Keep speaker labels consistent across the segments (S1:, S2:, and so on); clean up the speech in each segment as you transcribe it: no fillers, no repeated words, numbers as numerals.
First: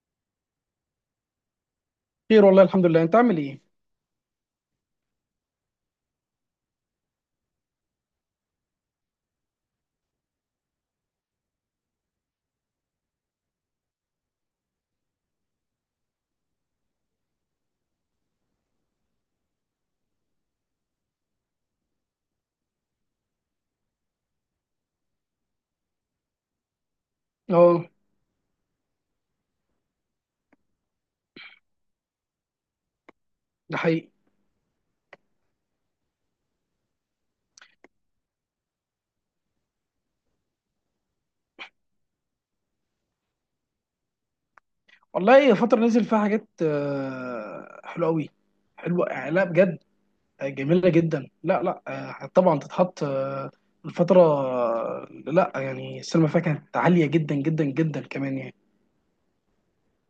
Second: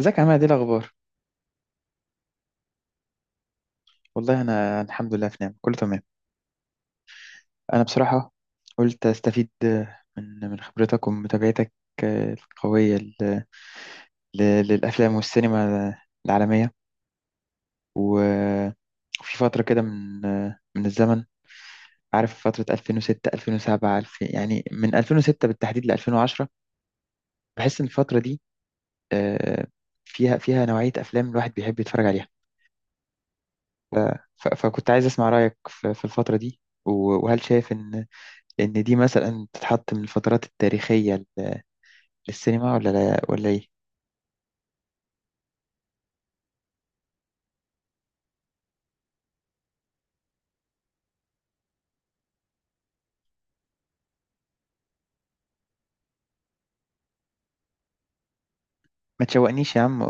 S1: ازيك يا عماد، ايه الاخبار؟
S2: خير، والله الحمد لله. انت عامل ايه؟
S1: والله انا الحمد لله، في نعم، كله تمام. انا بصراحه قلت استفيد من خبرتك ومتابعتك القويه للافلام والسينما العالميه، و- وفي فتره كده من الزمن، عارف فتره 2006 2007، يعني من 2006 بالتحديد ل 2010. بحس ان
S2: اه.
S1: الفتره دي آه، فيها نوعيه افلام الواحد بيحب يتفرج عليها.
S2: ده
S1: ف-
S2: حقيقي.
S1: فكنت عايز اسمع رايك في الفتره دي، وهل شايف ان لأن دي مثلا تتحط من الفترات التاريخية للسينما، ولا لا، ولا إيه؟
S2: والله فترة نزل فيها حاجات حلوة قوي. حلوة، لا بجد. جميلة جدا، لا لا. طبعا تتحط. الفترة، لا يعني السينما فيها كانت عالية جدا جدا جدا كمان يعني.
S1: ما تشوقنيش يا عم.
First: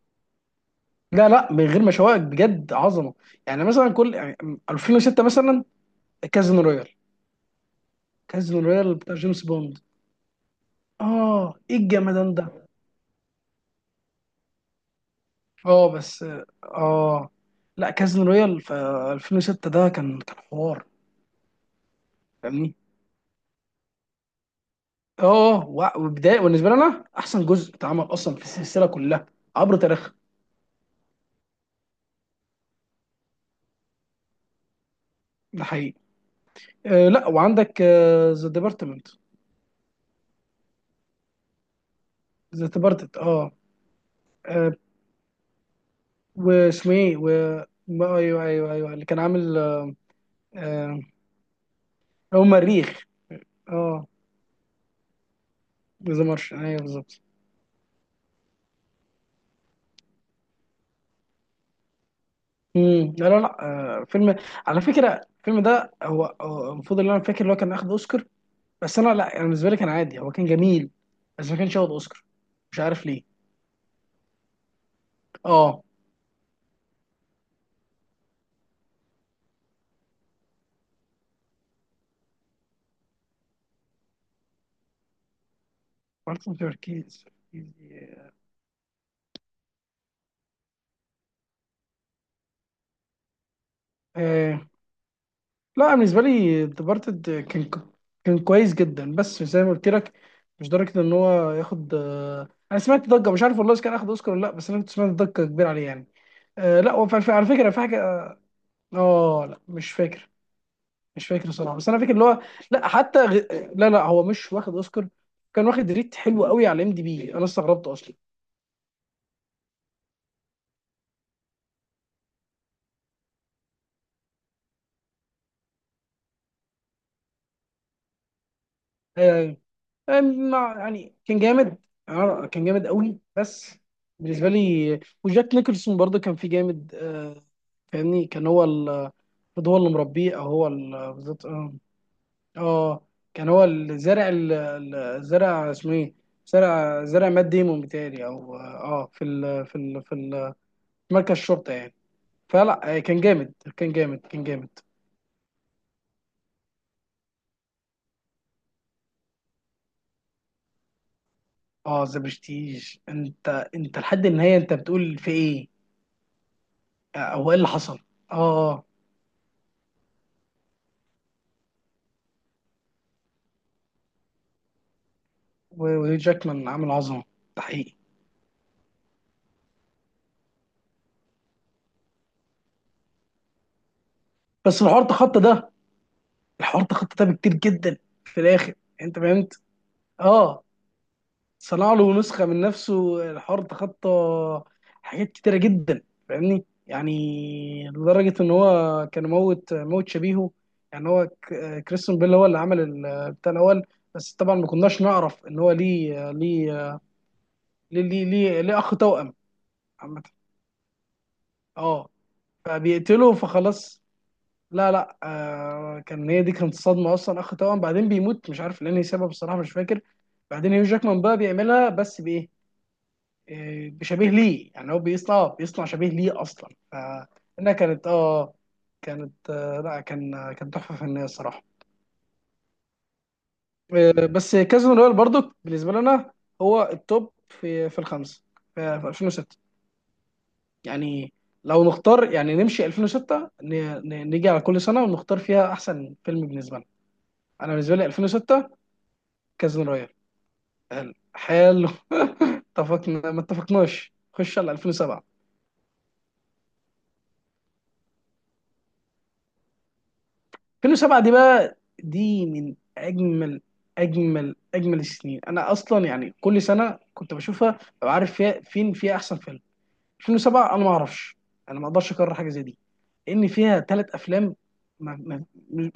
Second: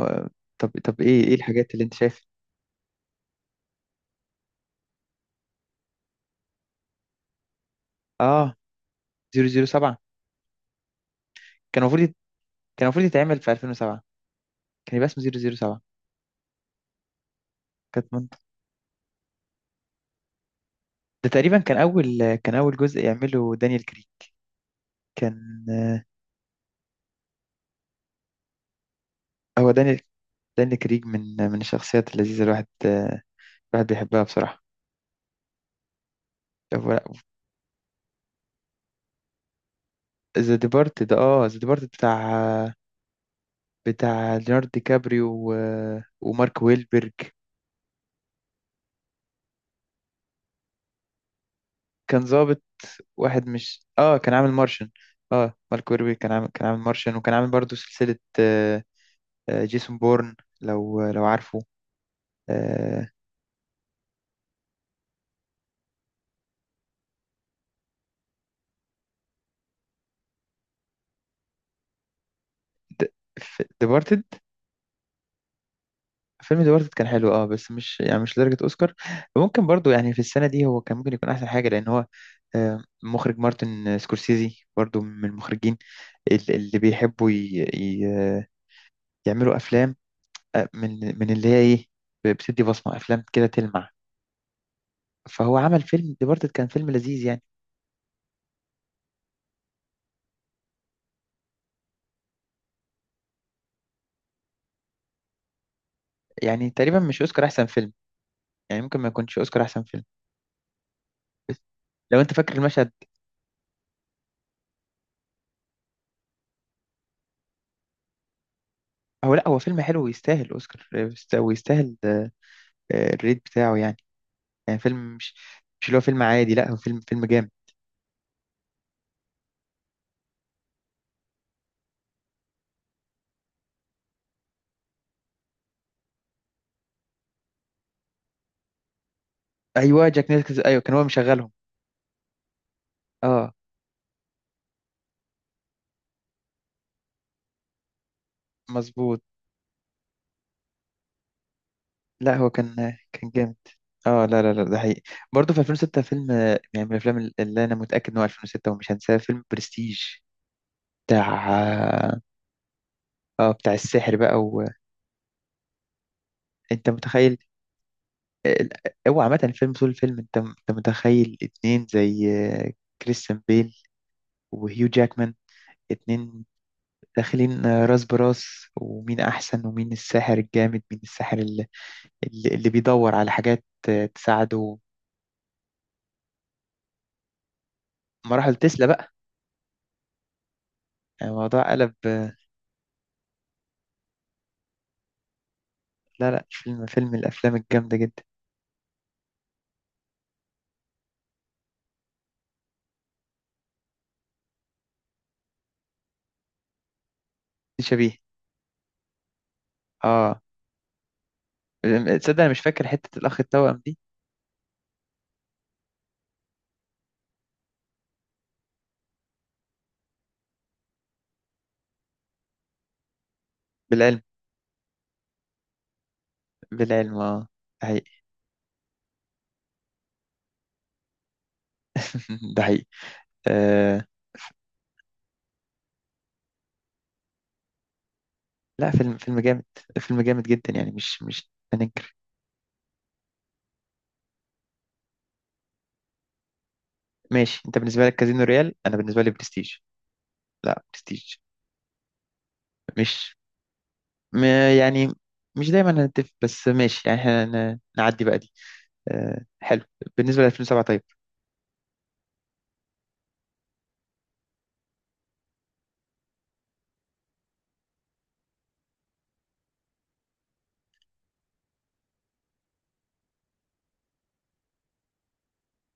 S1: طب طب، إيه
S2: لا
S1: إيه
S2: لا، من
S1: الحاجات
S2: غير
S1: اللي
S2: ما
S1: أنت
S2: اشوقك
S1: شايفها؟
S2: بجد عظمة. يعني مثلا كل يعني 2006 مثلا، كازينو رويال.
S1: آه،
S2: كازينو رويال بتاع جيمس بوند.
S1: 007.
S2: اه ايه
S1: كان المفروض يت-
S2: الجمدان ده.
S1: كان المفروض يتعمل في 2007. كان يبقى اسمه 007.
S2: اه بس. اه لا،
S1: كانت
S2: كازينو
S1: منطقة.
S2: رويال في 2006 ده كان حوار.
S1: ده تقريبا كان
S2: فاهمني.
S1: أول جزء يعمله دانيال كريج كان.
S2: اه، وبدايه بالنسبه لي انا احسن جزء اتعمل اصلا في السلسله كلها
S1: هو
S2: عبر
S1: دانيال،
S2: تاريخها.
S1: دانيال كريج من الشخصيات اللذيذة، الواحد بيحبها بصراحة.
S2: ده حقيقي. آه لا، وعندك ذا ديبارتمنت.
S1: ذا ديبارت
S2: ذا ديبارتمنت اه.
S1: بتاع ليوناردو
S2: آه،
S1: دي كابريو ومارك
S2: واسمه
S1: ويلبرج.
S2: ايه و ايوه ايوه، اللي كان عامل آه.
S1: كان
S2: هو
S1: ظابط
S2: مريخ.
S1: واحد، مش
S2: اه
S1: اه كان عامل مارشن. اه، مارك ويربي
S2: ذا مارشن
S1: كان عامل
S2: ايوه
S1: مارشن،
S2: بالظبط.
S1: وكان عامل برضو سلسلة، آه، جيسون بورن، لو عارفه. آه،
S2: مم، لا لا لا. آه، فيلم. على فكره الفيلم ده هو المفروض اللي انا فاكر اللي هو كان اخد اوسكار. بس انا لا يعني بالنسبه لي كان عادي، هو كان جميل، بس ما كانش ياخد اوسكار، مش
S1: د-
S2: عارف ليه.
S1: ديبارتد.
S2: اه
S1: فيلم ديبارتد كان حلو، بس مش، لدرجة اوسكار. ممكن برضو يعني في السنة دي هو كان ممكن يكون احسن حاجة، لان هو مخرج مارتن سكورسيزي برضو من المخرجين
S2: مارتن
S1: اللي
S2: تركيز.
S1: بيحبوا يعملوا افلام، من اللي هي ايه، بتدي بصمة افلام كده تلمع.
S2: آه
S1: فهو عمل
S2: لا،
S1: فيلم
S2: بالنسبه
S1: ديبارتد، كان
S2: لي
S1: فيلم لذيذ
S2: ديبارتد
S1: يعني.
S2: كان كويس جدا، بس زي ما قلت لك مش درجه ان هو ياخد آه. انا سمعت ضجه، مش عارف والله اذا كان اخد اوسكار ولا لا، بس انا كنت سمعت ضجه كبيره عليه يعني.
S1: يعني
S2: آه. لا
S1: تقريبا،
S2: هو
S1: مش اوسكار
S2: على
S1: احسن
S2: فكره في
S1: فيلم.
S2: حاجه.
S1: يعني ممكن ما يكونش
S2: اه لا
S1: اوسكار احسن
S2: مش
S1: فيلم.
S2: فاكر. مش فاكر
S1: بس
S2: صراحه، بس انا فاكر
S1: لو
S2: اللي
S1: انت
S2: هو.
S1: فاكر
S2: لا
S1: المشهد.
S2: حتى غ... لا لا، هو مش واخد اوسكار. كان واخد ريت حلو قوي على ام دي بي، انا استغربت اصلا.
S1: هو لا، هو فيلم حلو ويستاهل اوسكار، ويستاهل الريت بتاعه يعني. يعني فيلم، مش اللي هو فيلم عادي، لا هو فيلم، فيلم جامد.
S2: آه، يعني كان جامد. آه، كان جامد قوي، بس بالنسبه لي. وجاك نيكلسون برضه كان فيه جامد آه. فاهمني، كان هو المفروض هو اللي
S1: ايوه، جاك
S2: مربيه، او
S1: نيكلز،
S2: هو
S1: ايوه كان هو
S2: بالظبط
S1: مشغلهم.
S2: اه. آه، كان
S1: اه،
S2: هو اللي زرع زرع، اسمه ايه، زرع مات ديمون بتاعي او اه. أه،
S1: مظبوط.
S2: في مركز الشرطه يعني.
S1: لا هو
S2: فلا
S1: كان
S2: آه، كان
S1: كان
S2: جامد
S1: جامد.
S2: كان جامد
S1: اه لا
S2: كان
S1: لا لا، ده
S2: جامد.
S1: حقيقي. برضه في 2006 فيلم يعني من الافلام اللي انا متاكد ان هو 2006 ومش هنساه، فيلم برستيج،
S2: اه
S1: بتاع،
S2: ذا برستيج. انت
S1: اه بتاع
S2: انت
S1: السحر
S2: لحد
S1: بقى.
S2: النهايه انت بتقول في ايه؟
S1: وانت
S2: آه،
S1: متخيل
S2: او ايه اللي حصل؟ اه
S1: آه،
S2: أه.
S1: هو عامة فيلم، طول الفيلم انت متخيل اتنين زي كريستيان بيل وهيو جاكمان،
S2: وهيو
S1: اتنين
S2: جاكمان عامل عظمه. ده
S1: داخلين
S2: حقيقي.
S1: راس براس. ومين أحسن، ومين الساحر الجامد، مين الساحر اللي بيدور على حاجات تساعده.
S2: بس الحوار تخطى ده. الحوار تخطى ده بكتير جدا في
S1: مراحل
S2: الاخر.
S1: تسلا بقى.
S2: انت فهمت؟ اه.
S1: يعني الموضوع
S2: صنع
S1: قلب.
S2: له نسخه من نفسه، الحوار تخطى حاجات كتيره جدا.
S1: لا لا،
S2: فاهمني،
S1: فيلم، فيلم الأفلام
S2: يعني
S1: الجامدة جدا.
S2: لدرجه ان هو كان موت موت شبيهه. يعني هو كريستون بيل هو اللي عمل بتاع الاول. بس طبعا ما كناش نعرف ان هو
S1: دي شبيه.
S2: ليه اخ توأم. عامه
S1: اه،
S2: اه.
S1: تصدق أنا مش فاكر حتة
S2: فبيقتله
S1: الأخ التوأم دي.
S2: فخلاص. لا لا، آه كان. هي دي كانت صدمه اصلا، اخ توأم بعدين بيموت، مش عارف لاني سبب الصراحه مش فاكر. بعدين هيو جاكمان بقى بيعملها بس بايه؟ آه،
S1: بالعلم
S2: بشبيه ليه. يعني هو بيصنع شبيه ليه اصلا،
S1: بالعلم، اه.
S2: فانها
S1: ده
S2: كانت
S1: حقيقي.
S2: اه. كانت آه، لا كان آه، كان تحفه فنيه الصراحه.
S1: ده حقيقي. آه.
S2: آه، بس كازون رويال برضو بالنسبه لنا هو التوب في في الخمسه
S1: لا
S2: في
S1: فيلم،
S2: 2006.
S1: فيلم جامد جدا يعني، مش
S2: يعني
S1: مش
S2: لو
S1: هننكر.
S2: نختار يعني نمشي 2006، نيجي على كل سنه ونختار فيها احسن فيلم بالنسبه لنا.
S1: ماشي،
S2: انا
S1: انت
S2: بالنسبه لي
S1: بالنسبه لك كازينو
S2: 2006
S1: ريال، انا بالنسبه لي برستيج.
S2: كازينو رويال.
S1: لا
S2: حلو
S1: برستيج.
S2: حلو. اتفقنا
S1: مش
S2: ما اتفقناش،
S1: م...
S2: خش على
S1: يعني
S2: 2007.
S1: مش دايما هنتفق، بس ماشي يعني، احنا نعدي بقى دي. أه، حلو. بالنسبه ل 2007، طيب.
S2: دي بقى دي من اجمل اجمل السنين. انا اصلا يعني كل سنه كنت بشوفها ببقى عارف فيها فين فيها احسن فيلم. 2007 انا ما اعرفش، انا ما اقدرش اكرر حاجه زي دي، لان فيها ثلاث افلام ما, ما,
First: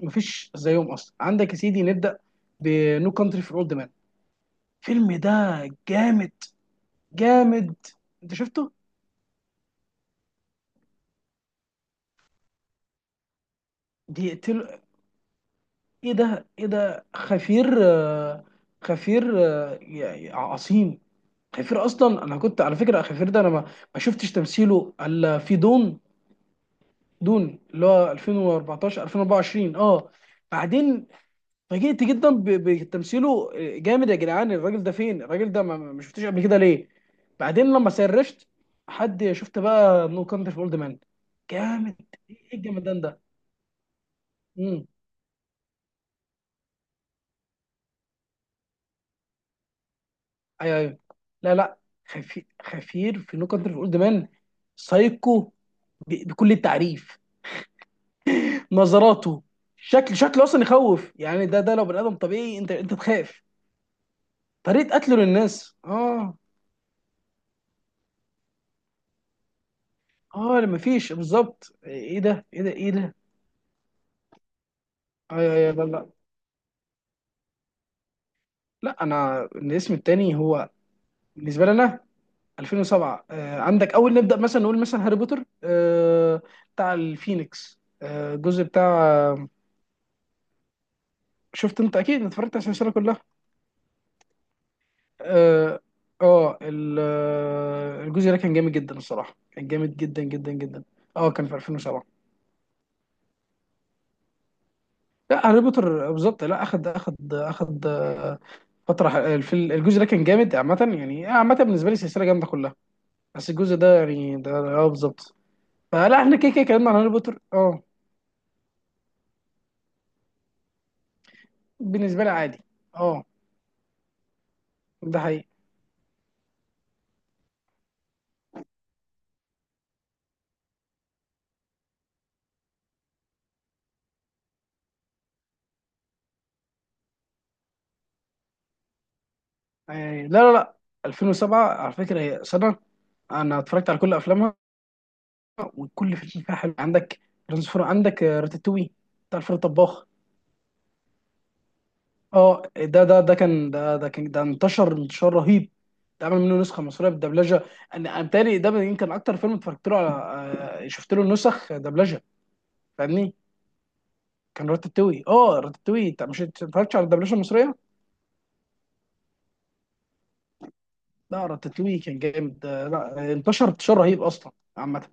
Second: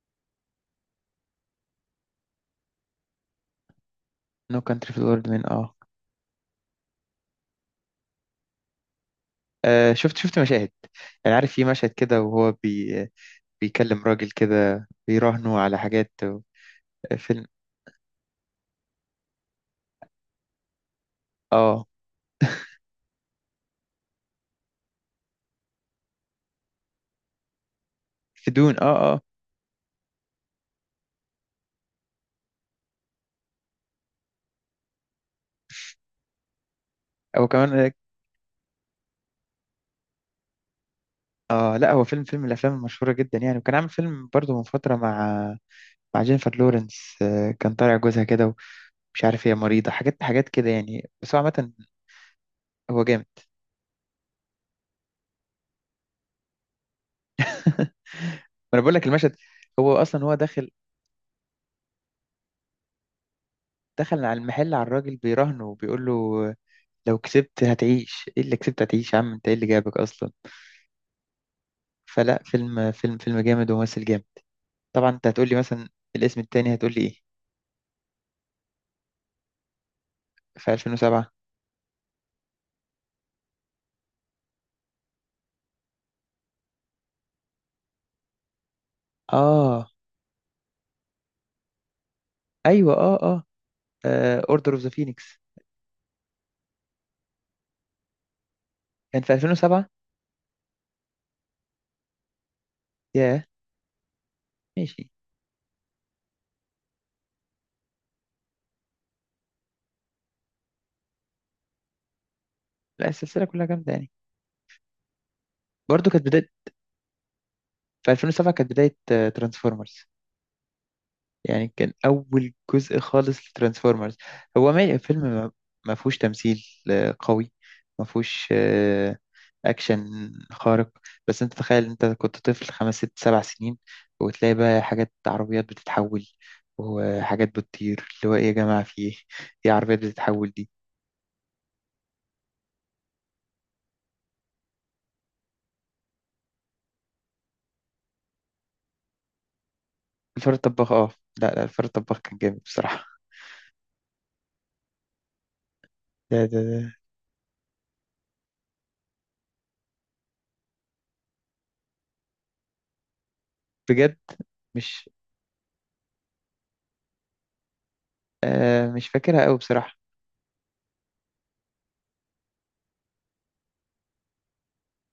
S2: ما فيش زيهم اصلا. عندك يا سيدي، نبدا بنو كانتري فور اولد مان.
S1: نو كانتري في
S2: الفيلم
S1: الورد
S2: ده
S1: من، اه،
S2: جامد جامد. انت شفته؟
S1: شفت مشاهد. يعني عارف في مشهد كده، وهو بيكلم راجل
S2: دقيقتين.
S1: كده بيراهنه على حاجات
S2: ايه ده
S1: فيلم،
S2: خفير آه. خفير آه، يا عظيم. خفير،
S1: اه،
S2: اصلا انا كنت على فكره خفير ده، انا ما شفتش تمثيله الا في دون. دون اللي هو
S1: في دون،
S2: 2014
S1: اه، اه.
S2: 2024 اه. بعدين فاجئت جدا بتمثيله. آه، جامد يا جدعان الراجل ده. فين الراجل ده؟ ما شفتوش قبل كده ليه؟
S1: هو
S2: بعدين لما
S1: كمان.
S2: سرشت حد، شفت بقى نو كانتري فور اولد مان؟
S1: اه لا،
S2: جامد.
S1: هو فيلم، فيلم من
S2: ايه
S1: الافلام المشهوره
S2: الجمدان
S1: جدا يعني، وكان عامل فيلم برضه من
S2: ده.
S1: فتره، مع مع جينيفر لورنس، كان طالع جوزها كده، ومش عارف هي مريضه، حاجات حاجات كده
S2: ايوه
S1: يعني، بس هو
S2: لا
S1: عامه
S2: لا. خفير،
S1: هو جامد.
S2: في نو كانتري فور اولد مان. سايكو بكل التعريف.
S1: ما انا بقول لك المشهد.
S2: نظراته،
S1: هو
S2: شكل
S1: اصلا هو
S2: شكله اصلا
S1: داخل،
S2: يخوف يعني. ده لو بني ادم طبيعي انت تخاف.
S1: على المحل على
S2: طريقه
S1: الراجل
S2: قتله
S1: بيراهنه
S2: للناس
S1: وبيقول
S2: اه.
S1: له: لو كسبت هتعيش، ايه اللي كسبت هتعيش يا عم انت، ايه اللي جابك اصلا؟
S2: اه ما فيش بالظبط،
S1: فلا
S2: ايه
S1: فيلم،
S2: ده.
S1: فيلم جامد وممثل جامد. طبعا انت هتقول
S2: ايوه
S1: لي
S2: ايوه لا
S1: مثلا
S2: لا
S1: الاسم التاني، هتقول لي ايه
S2: لا. انا الاسم التاني هو
S1: في 2007؟
S2: بالنسبه لنا 2007 آه. عندك، اول نبدا مثلا نقول مثلا هاري بوتر آه بتاع الفينيكس آه، الجزء بتاع.
S1: اه،
S2: شفت، انت اكيد اتفرجت على السلسله
S1: ايوه، اه،
S2: كلها.
S1: اه، اوردر اوف ذا فينيكس،
S2: اه. آه، آه، الجزء ده كان جامد جدا
S1: كان في
S2: الصراحه، كان
S1: 2007.
S2: جامد جدا جدا جدا. اه كان في 2007.
S1: ياه، ماشي.
S2: لا هاري بوتر بالظبط، لا اخد اخد آه، فتره الجزء ده كان جامد عامه. يعني عامه بالنسبه لي السلسله جامده كلها،
S1: لا السلسلة
S2: بس
S1: كلها
S2: الجزء
S1: جامدة
S2: ده
S1: يعني.
S2: يعني ده اه بالظبط.
S1: برضه
S2: فلا
S1: كانت
S2: احنا
S1: بداية،
S2: كده كده اتكلمنا عن هاري بوتر اه.
S1: في 2007 كانت بداية ترانسفورمرز، يعني كان
S2: بالنسبه لي
S1: أول
S2: عادي
S1: جزء
S2: اه.
S1: خالص لترانسفورمرز. هو ما
S2: ده
S1: فيلم،
S2: حقيقي
S1: ما فيهوش تمثيل قوي، ما فيهوش أكشن خارق. بس أنت تخيل، أنت كنت طفل خمس ست سبع سنين، وتلاقي بقى حاجات، عربيات بتتحول، وحاجات بتطير، اللي هو إيه يا جماعة في إيه؟ إيه عربيات
S2: يعني. لا
S1: بتتحول
S2: لا
S1: دي؟
S2: لا، 2007 على فكره هي سنه انا اتفرجت على كل افلامها، وكل فاشن فيها حلو. عندك ترانسفور، عندك آه، راتاتوي بتاع الفار الطباخ.
S1: الفار الطباخ، أه. لا لا، الفار الطباخ كان جامد
S2: اه
S1: بصراحة.
S2: ده انتشر انتشار رهيب. ده
S1: ده
S2: عمل
S1: ده
S2: منه نسخه
S1: ده
S2: مصريه بالدبلجه. انا بتهيألي ده يمكن اكتر فيلم اتفرجت له على آه، شفت له نسخ دبلجه. فاهمني.
S1: بجد.
S2: كان
S1: مش
S2: راتاتوي اه. راتاتوي، انت مش اتفرجتش على الدبلجه المصريه؟
S1: مش فاكرها قوي بصراحة.
S2: لا راتاتوي كان جامد آه، لا انتشر انتشار رهيب اصلا. عامه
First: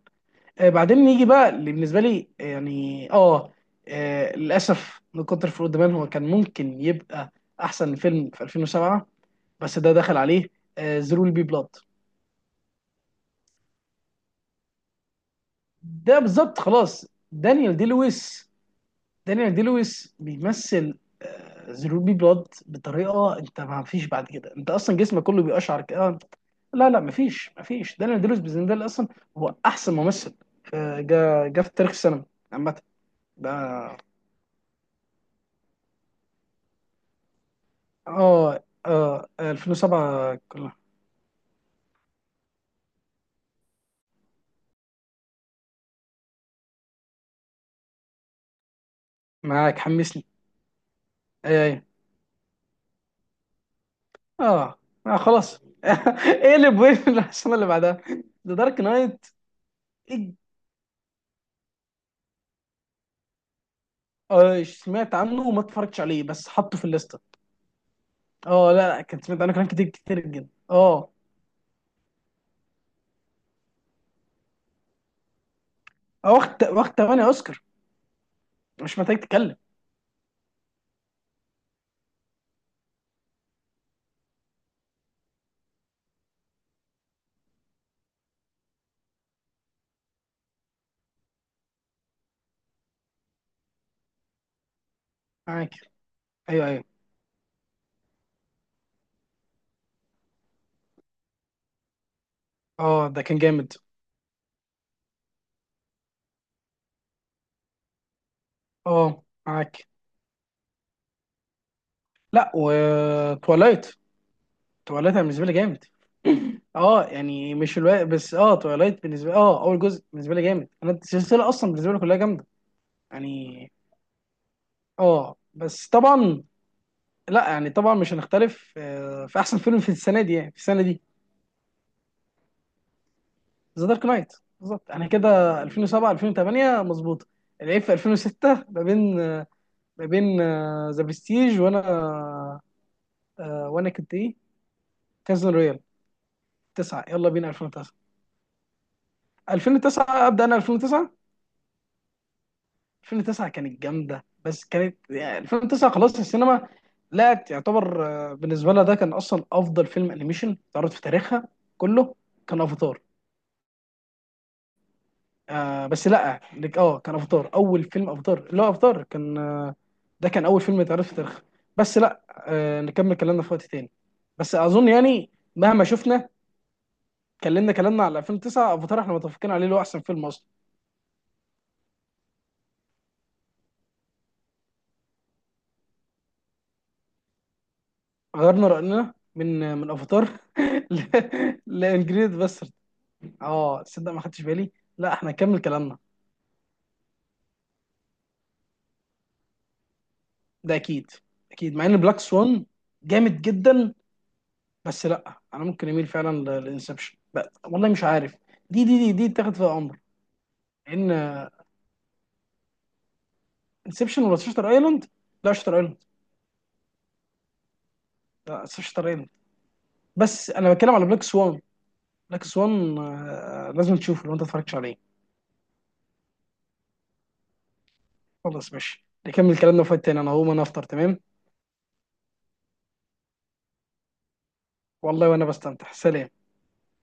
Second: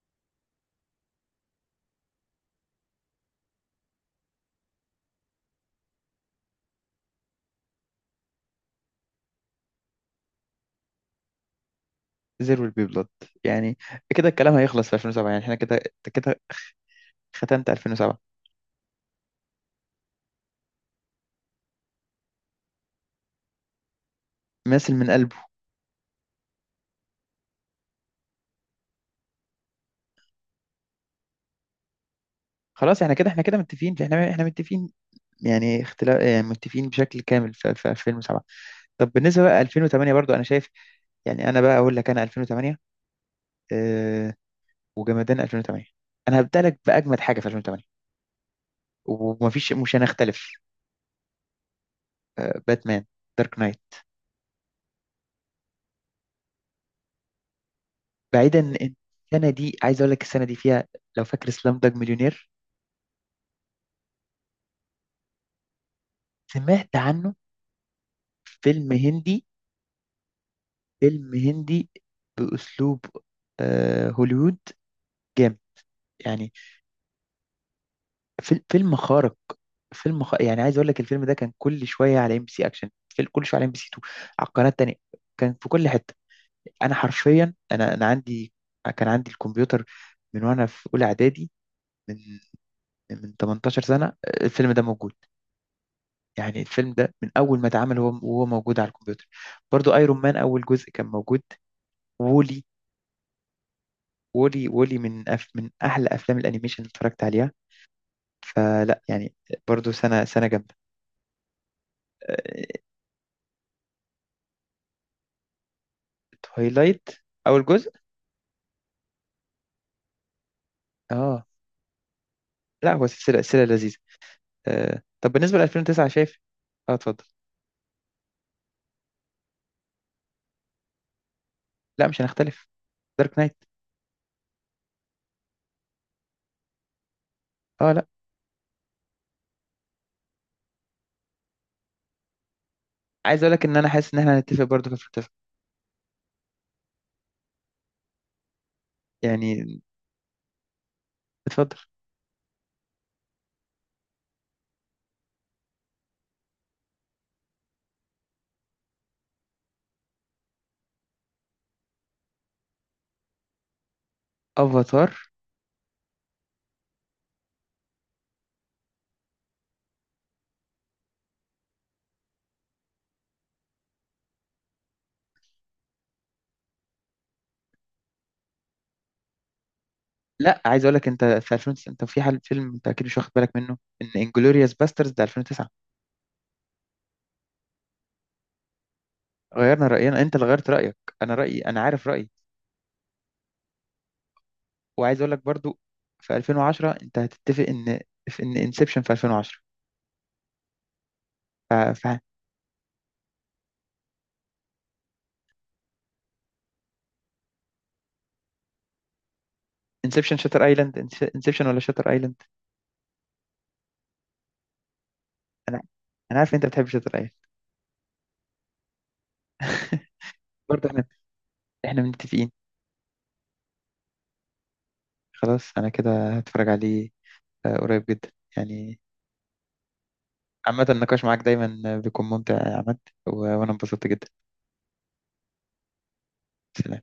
S2: آه، بعدين نيجي بقى اللي بالنسبه لي آه، يعني اه، آه، للاسف من كتر فروق دمان هو كان ممكن يبقى احسن فيلم في 2007، بس ده دخل عليه زيرو بي بلاد.
S1: There will be blood، يعني كده الكلام هيخلص في 2007، يعني احنا كده، أنت
S2: ده
S1: كده
S2: بالظبط خلاص.
S1: ختمت
S2: دانيال دي
S1: 2007.
S2: لويس. دانيال دي لويس بيمثل زيرو بي بلاد بطريقه، انت ما فيش بعد كده، انت
S1: ممثل
S2: اصلا
S1: من
S2: جسمك
S1: قلبه.
S2: كله بيقشعر كده. لا لا، ما فيش دانيال دي لويس بالنسبه لي اصلا هو احسن ممثل آه، جا في تاريخ السينما عامه.
S1: خلاص احنا كده،
S2: ده
S1: متفقين، احنا متفقين. يعني، اختلاف يعني متفقين بشكل كامل في 2007.
S2: اه.
S1: طب
S2: اه
S1: بالنسبة بقى 2008، برضو
S2: 2007
S1: انا شايف.
S2: كلها.
S1: يعني انا بقى اقول لك، انا 2008، آه وجمدان 2008. انا هبدأ لك بأجمد حاجة في 2008،
S2: معاك،
S1: مش
S2: حمسني.
S1: هنختلف.
S2: اي اي
S1: باتمان دارك نايت.
S2: اه. آه، خلاص. اقلب وين السنه اللي بعدها. ذا
S1: بعيدا
S2: دارك
S1: إن،
S2: نايت.
S1: السنة دي عايز اقول لك السنة دي فيها، لو فاكر سلام داج مليونير.
S2: آه سمعت عنه وما اتفرجتش عليه، بس حطه في
S1: سمعت
S2: الليسته.
S1: عنه؟
S2: اه
S1: فيلم
S2: لا لا، كنت سمعت
S1: هندي،
S2: عنه كلام كتير كتير جدا اه.
S1: فيلم هندي، بأسلوب هوليوود، جامد.
S2: آه،
S1: يعني
S2: واخد 8 اوسكار.
S1: فيلم
S2: مش محتاج
S1: خارق.
S2: تتكلم.
S1: يعني عايز اقول لك، الفيلم ده كان كل شويه على ام بي سي اكشن، في كل شويه على ام بي سي 2، على القناه التانيه، كان في كل حته. انا حرفيا، انا عندي، كان عندي الكمبيوتر من وانا في اولى اعدادي، من من 18 سنه الفيلم ده موجود.
S2: معاك.
S1: يعني
S2: ايوه
S1: الفيلم ده من اول ما اتعمل وهو موجود على الكمبيوتر. برضو ايرون مان اول جزء كان موجود. وولي،
S2: اه. ده كان جامد
S1: وولي من أحلى أفلام الأنيميشن اللي اتفرجت عليها. فلا
S2: اه.
S1: يعني،
S2: معاك.
S1: برضو سنة سنة جامدة.
S2: لا، وتولايت. تواليت انا بالنسبه لي جامد. اه
S1: تويلايت،
S2: يعني
S1: أول
S2: مش
S1: جزء.
S2: الوقت، بس اه تواليت بالنسبه لي، اه اول جزء بالنسبه لي جامد. انا
S1: اه
S2: السلسله اصلا بالنسبه لي كلها جامده
S1: لا، هو سلسلة، سلسلة
S2: يعني.
S1: لذيذة. طب
S2: اه
S1: بالنسبة ل
S2: بس
S1: 2009، شايف؟
S2: طبعا.
S1: اه، اتفضل.
S2: لا يعني طبعا مش هنختلف آه، في احسن فيلم في السنه دي. يعني في السنه دي
S1: لا مش هنختلف، دارك نايت.
S2: ذا دارك نايت بالظبط. انا كده 2007 2008 مظبوطه. العيب
S1: اه،
S2: في
S1: لا
S2: 2006 ما بين ذا برستيج وانا.
S1: عايز اقول لك
S2: آه،
S1: ان انا
S2: وانا
S1: حاسس
S2: كنت
S1: ان
S2: ايه،
S1: احنا هنتفق برضو في 2009.
S2: كازن رويال. 9 يلا بينا 2009.
S1: يعني،
S2: 2009 ابدا، انا 2009.
S1: اتفضل.
S2: كانت جامده، بس كانت يعني 2009 خلاص. السينما لا يعتبر آه، بالنسبه لها ده كان اصلا افضل فيلم انيميشن اتعرض في تاريخها كله، كان افاتار.
S1: افاتار.
S2: آه بس لا اه كان افاتار. اول فيلم افاتار، لا افاتار كان آه، ده كان اول فيلم اتعرض في تاريخها. بس لا آه، نكمل كلامنا في وقت تاني. بس اظن يعني مهما شفنا كلمنا، كلامنا على 2009 افاتار احنا متفقين عليه اللي هو احسن فيلم اصلا.
S1: لا عايز اقول لك، انت في 2009 انت في حال فيلم انت اكيد مش واخد بالك منه ان انجلوريوس باسترز ده 2009.
S2: غيرنا راينا من آه،
S1: غيرنا
S2: من
S1: راينا؟
S2: افاتار.
S1: انت اللي غيرت رايك، انا رايي انا عارف رايي.
S2: لانجريد بس. اه تصدق ما خدتش بالي. لا
S1: وعايز
S2: احنا
S1: اقول لك
S2: هنكمل
S1: برضو
S2: كلامنا.
S1: في 2010، انت هتتفق ان، في ان انسبشن في 2010.
S2: ده اكيد
S1: ف...
S2: اكيد، مع ان
S1: ف...
S2: بلاك سوان جامد جدا، بس لا انا ممكن اميل فعلا لانسبشن، والله مش عارف. دي تاخد فيها امر.
S1: انسبشن، شاتر ايلاند.
S2: ان
S1: انسبشن ولا شاتر ايلاند؟
S2: انسبشن ولا شاتر ايلاند. لا شاتر
S1: انا
S2: ايلاند.
S1: انا عارف إن انت بتحب شاتر ايلاند.
S2: لا شاتر ايلاند. بس انا
S1: برضه
S2: بتكلم
S1: احنا،
S2: على بلاك سوان. بلاك
S1: متفقين.
S2: سوان آه، لازم تشوفه لو انت اتفرجتش عليه.
S1: خلاص انا كده هتفرج عليه قريب جدا.
S2: خلاص
S1: يعني،
S2: ماشي، نكمل كلامنا في وقت تاني، انا هقوم انا افطر
S1: عامة
S2: تمام.
S1: النقاش معاك دايما بيكون ممتع يا عماد، و- وانا انبسطت جدا.
S2: والله وانا بستمتع، سلام.
S1: سلام.